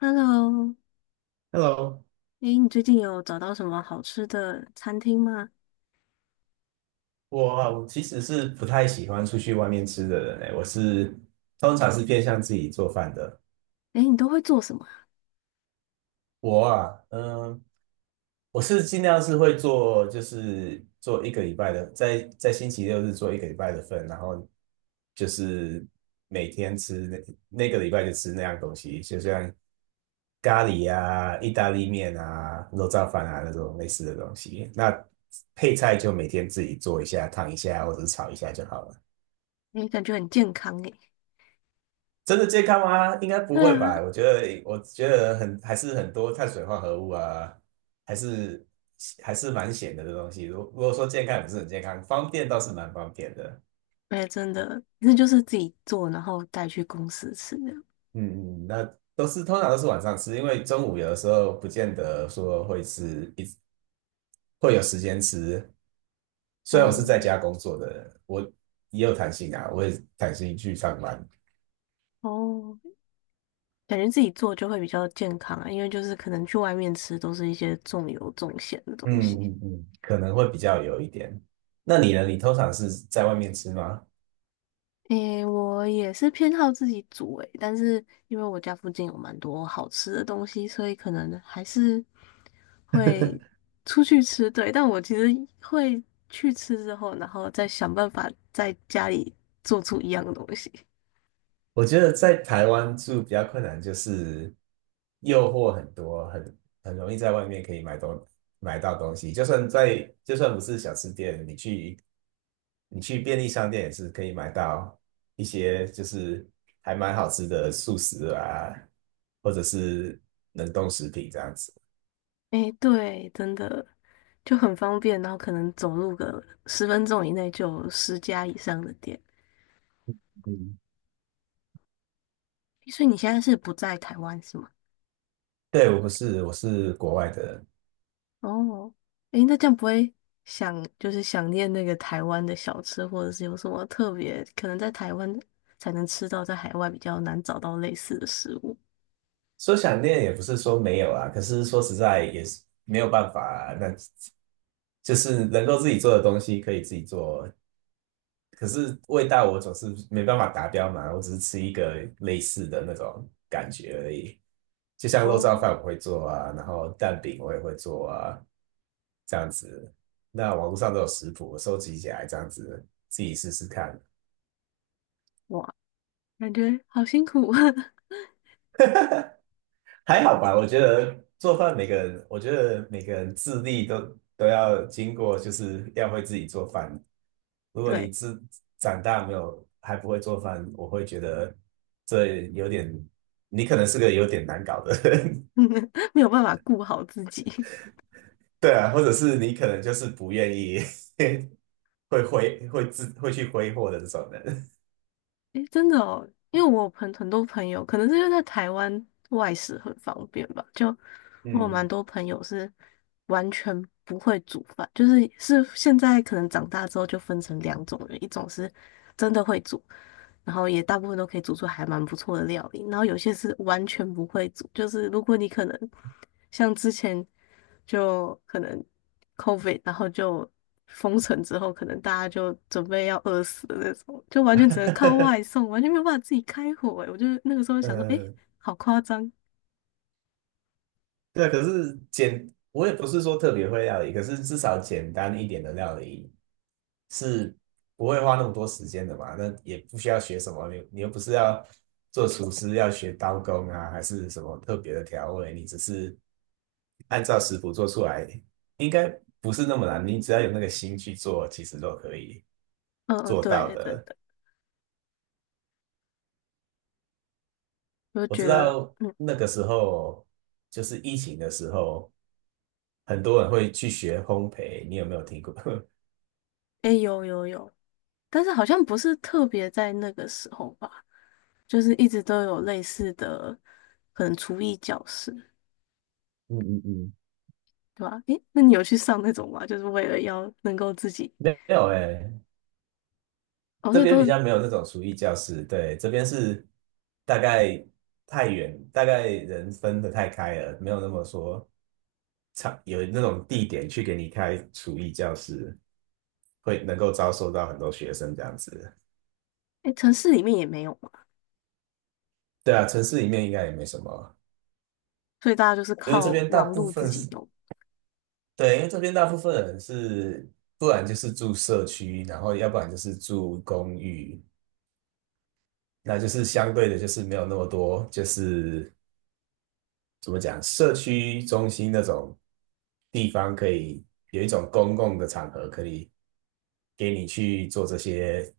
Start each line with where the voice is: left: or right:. left: Hello，
right: Hello，
left: 诶，你最近有找到什么好吃的餐厅吗？
right: 我其实是不太喜欢出去外面吃的人诶，我通常是偏向自己做饭的。
left: 诶，你都会做什么啊？
right: 我啊，我尽量会做，就是做一个礼拜的，在星期六日做一个礼拜的份，然后就是每天吃那个礼拜就吃那样东西，就像咖喱啊、意大利面啊、肉燥饭啊那种类似的东西。那配菜就每天自己做一下、烫一下或者是炒一下就好了。
left: 诶，感觉很健康诶。
right: 真的健康吗？应该不
left: 对
right: 会
left: 啊，
right: 吧？我觉得很还是很多碳水化合物啊，还是还是蛮咸的这东西。如果说健康也不是很健康，方便倒是蛮方便的。
left: 诶，真的，那就是自己做，然后带去公司吃的。
right: 嗯嗯。通常都是晚上吃，因为中午有的时候不见得说会吃，会有时间吃。虽然我是
left: 哦
right: 在家工作的人，我也有弹性啊，我也弹性去上班。
left: 哦，感觉自己做就会比较健康啊，因为就是可能去外面吃都是一些重油重咸的东
right: 嗯
left: 西。
right: 嗯嗯，可能会比较有一点。那你呢？你通常是在外面吃吗？
left: 诶，我也是偏好自己煮诶，但是因为我家附近有蛮多好吃的东西，所以可能还是会出去吃，对，但我其实会去吃之后，然后再想办法在家里做出一样的东西。
right: 我觉得在台湾住比较困难，就是诱惑很多，很容易在外面可以买到东西。就算不是小吃店，你去便利商店也是可以买到一些就是还蛮好吃的素食啊，或者是冷冻食品这样子。
left: 诶，对，真的就很方便，然后可能走路个10分钟以内就有10家以上的店。
right: 嗯，
left: 所以你现在是不在台湾是吗？
right: 对，我不是，我是国外的人。
left: 哦，诶，那这样不会想就是想念那个台湾的小吃，或者是有什么特别可能在台湾才能吃到，在海外比较难找到类似的食物？
right: 说想念也不是说没有啊，可是说实在也是没有办法啊，那就是能够自己做的东西可以自己做，可是味道我总是没办法达标嘛，我只是吃一个类似的那种感觉而已。就像肉燥
left: 哦，
right: 饭我会做啊，然后蛋饼我也会做啊，这样子。那网络上都有食谱，我收集起来这样子自己试试看。
left: 哇。感觉好辛苦。
right: 还好吧？我觉得每个人自立都要经过，就是要会自己做饭。如 果你
left: 对，
right: 自长大没有还不会做饭，我会觉得这有点，你可能是个有点难搞的人，
left: 没有办法顾好自己。
right: 对啊，或者是你可能就是不愿意 会去挥霍的这种人，
left: 诶，真的哦，因为我有很多朋友，可能是因为在台湾外食很方便吧，就我有蛮
right: 嗯，
left: 多朋友是完全不会煮饭，就是现在可能长大之后就分成两种人，一种是真的会煮，然后也大部分都可以煮出还蛮不错的料理，然后有些是完全不会煮，就是如果你可能像之前。就可能 COVID，然后就封城之后，可能大家就准备要饿死的那种，就完全只能靠外 送，完全没有办法自己开火、欸。我就那个时候想说，诶，
right: 呃，
left: 好夸张。
right: 对。可是简，我也不是说特别会料理，可是至少简单一点的料理是不会花那么多时间的嘛。那也不需要学什么，你又不是要做厨师，要学刀工啊，还是什么特别的调味，你只是按照食谱做出来，应该不是那么难。你只要有那个心去做，其实都可以
left: 嗯嗯，
right: 做到
left: 对，真
right: 的。
left: 的，我就
right: 我知
left: 觉得，
right: 道那个时候就是疫情的时候，很多人会去学烘焙，你有没有听过？
left: 诶，有有有，但是好像不是特别在那个时候吧，就是一直都有类似的，可能厨艺教室，
right: 嗯嗯嗯，
left: 对吧？诶，那你有去上那种吗？就是为了要能够自己，
right: 没有哎、
left: 哦，
right: 这
left: 对，
right: 边
left: 都，
right: 比较没有那种厨艺教室，对，这边是大概太远，大概人分的太开了，没有那么说场有那种地点去给你开厨艺教室，会能够招收到很多学生这样子。
left: 诶，城市里面也没有。
right: 对啊，城市里面应该也没什么，
left: 所以大家就是
right: 因为这
left: 靠
right: 边大
left: 网
right: 部
left: 络自
right: 分
left: 己
right: 是，
left: 弄，
right: 对，因为这边大部分人是，不然就是住社区，然后要不然就是住公寓。那就是相对的，就是没有那么多，就是怎么讲，社区中心那种地方，可以有一种公共的场合，可以给你去做这些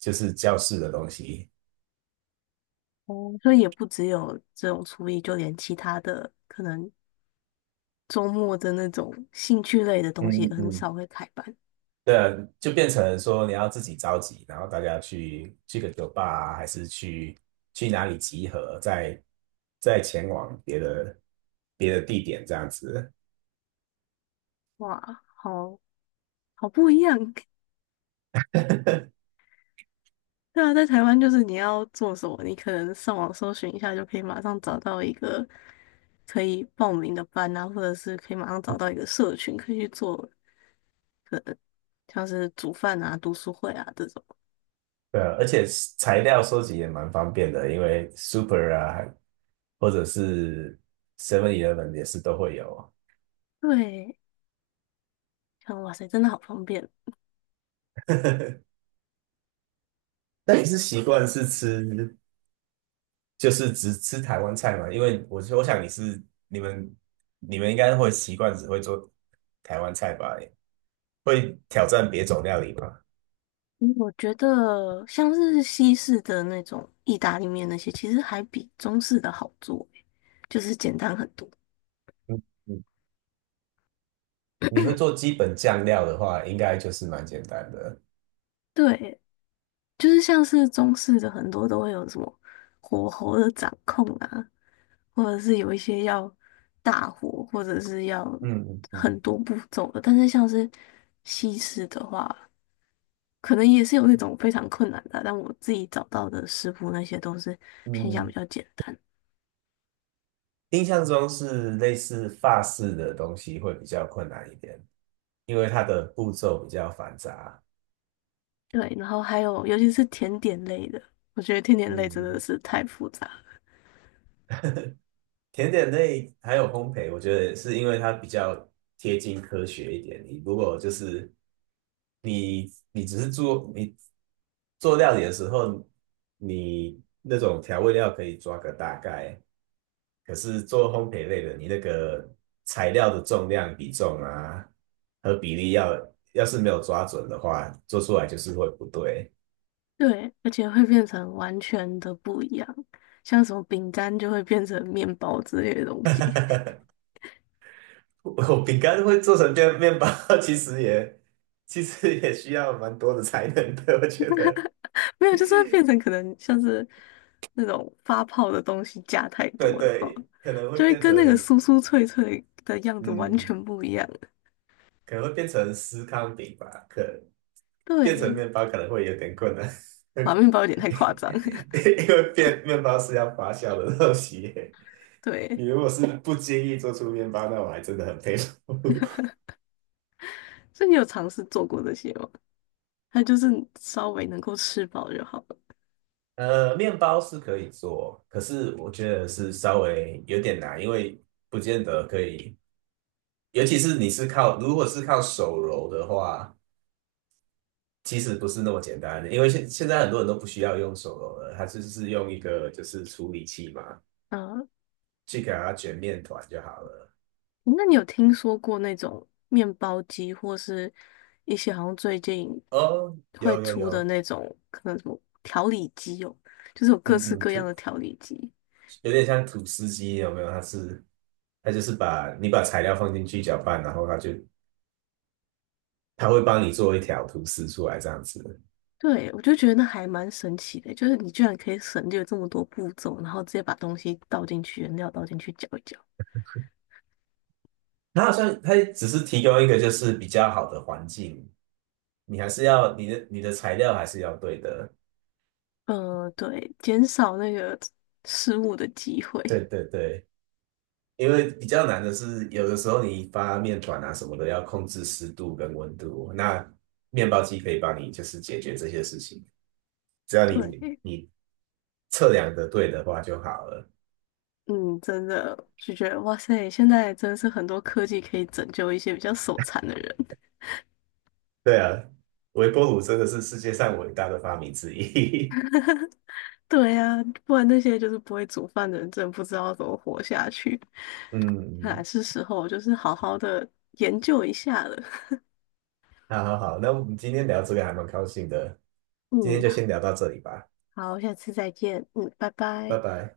right: 就是教室的东西。
left: 哦，所以也不只有这种厨艺，就连其他的可能周末的那种兴趣类的东西也
right: 嗯嗯
left: 很
right: 嗯，
left: 少会开班。
right: 对啊，就变成说你要自己召集，然后大家去个酒吧啊，还是去哪里集合，再前往别的地点这样子。
left: 哇，好不一样。对啊，在台湾就是你要做什么，你可能上网搜寻一下就可以马上找到一个可以报名的班啊，或者是可以马上找到一个社群可以去做，可能像是煮饭啊、读书会啊这种。
right: 对啊，而且材料收集也蛮方便的，因为 Super 啊，或者是 Seven Eleven 也是都会有。
left: 对，像哇塞，真的好方便。
right: 那你是习惯是吃，就是只吃台湾菜吗？因为我想你们你们应该会习惯只会做台湾菜吧？会挑战别种料理吗？
left: 嗯我觉得像是西式的那种意大利面那些，其实还比中式的好做欸，就是简单很多。
right: 嗯嗯，你会做基本酱料的话，应该就是蛮简单的。
left: 对，就是像是中式的很多都会有什么火候的掌控啊，或者是有一些要大火，或者是要
right: 嗯嗯
left: 很多步骤的。但是像是西式的话，可能也是有那种非常困难的啊但我自己找到的食谱那些都是偏
right: 嗯
left: 向比
right: 嗯，
left: 较简单。
right: 印象中是类似法式的东西会比较困难一点，因为它的步骤比较繁杂。
left: 对，然后还有尤其是甜点类的，我觉得甜点类真的
right: 嗯。
left: 是太复杂了，
right: 甜点类还有烘焙，我觉得是因为它比较贴近科学一点。你如果就是你你只是做你做料理的时候，你那种调味料可以抓个大概，可是做烘焙类的，你那个材料的重量比重啊和比例要是没有抓准的话，做出来就是会不对。
left: 对，而且会变成完全的不一样，像什么饼干就会变成面包之类的东西，
right: 我饼干会做成面包，其实也其实也需要蛮多的才能的，我觉得。
left: 没有，就是会变成可能像是那种发泡的东西加太
right: 对
left: 多了哈，
right: 对，可能会
left: 就会
right: 变
left: 跟那个
right: 成
left: 酥酥脆脆的样子完
right: 嗯，
left: 全不一样。
right: 可能会变成司康饼吧，可变成
left: 对，
right: 面包可能会有点困难，
left: 好，面包有点太夸张，
right: 因为变面包是要发酵的东西。你
left: 对，
right: 如果是不介意做出面包，那我还真的很佩服。
left: 所以你有尝试做过这些吗？它就是稍微能够吃饱就好了。
right: 呃，面包是可以做，可是我觉得是稍微有点难，因为不见得可以。尤其是你是靠，如果是靠手揉的话，其实不是那么简单的，因为现在很多人都不需要用手揉了，他就是用一个就是处理器嘛，
left: 嗯，
right: 去给它卷面团就好了。
left: 那你有听说过那种面包机，或是一些好像最近
right: 哦，
left: 会
right: 有有
left: 出的
right: 有，
left: 那种，可能什么调理机哦，就是有各
right: 嗯
left: 式
right: 嗯，
left: 各样的调理机。
right: 有点像吐司机，有没有？它就是把你把材料放进去搅拌，然后它会帮你做一条吐司出来这样子。
left: 对，我就觉得那还蛮神奇的，就是你居然可以省略这么多步骤，然后直接把东西倒进去，原料倒进去搅一搅。
right: 它好像它只是提供一个就是比较好的环境，你还是要你的材料还是要对的。
left: 对，减少那个失误的机会。
right: 对对对。因为比较难的是，有的时候你发面团啊什么的，要控制湿度跟温度。那面包机可以帮你就是解决这些事情，只要你
left: 对，
right: 你测量的对的话就好了。
left: 嗯，真的就觉得哇塞，现在真的是很多科技可以拯救一些比较手残的人。
right: 对啊，微波炉真的是世界上伟大的发明之一。
left: 对呀、不然那些就是不会煮饭的人，真的不知道怎么活下去。看来
right: 嗯，
left: 是时候就是好好的研究一下了。
right: 好好好，那我们今天聊这个还蛮高兴的，今天
left: 嗯，
right: 就先聊到这里吧，
left: 好，下次再见。嗯，拜
right: 拜
left: 拜。
right: 拜。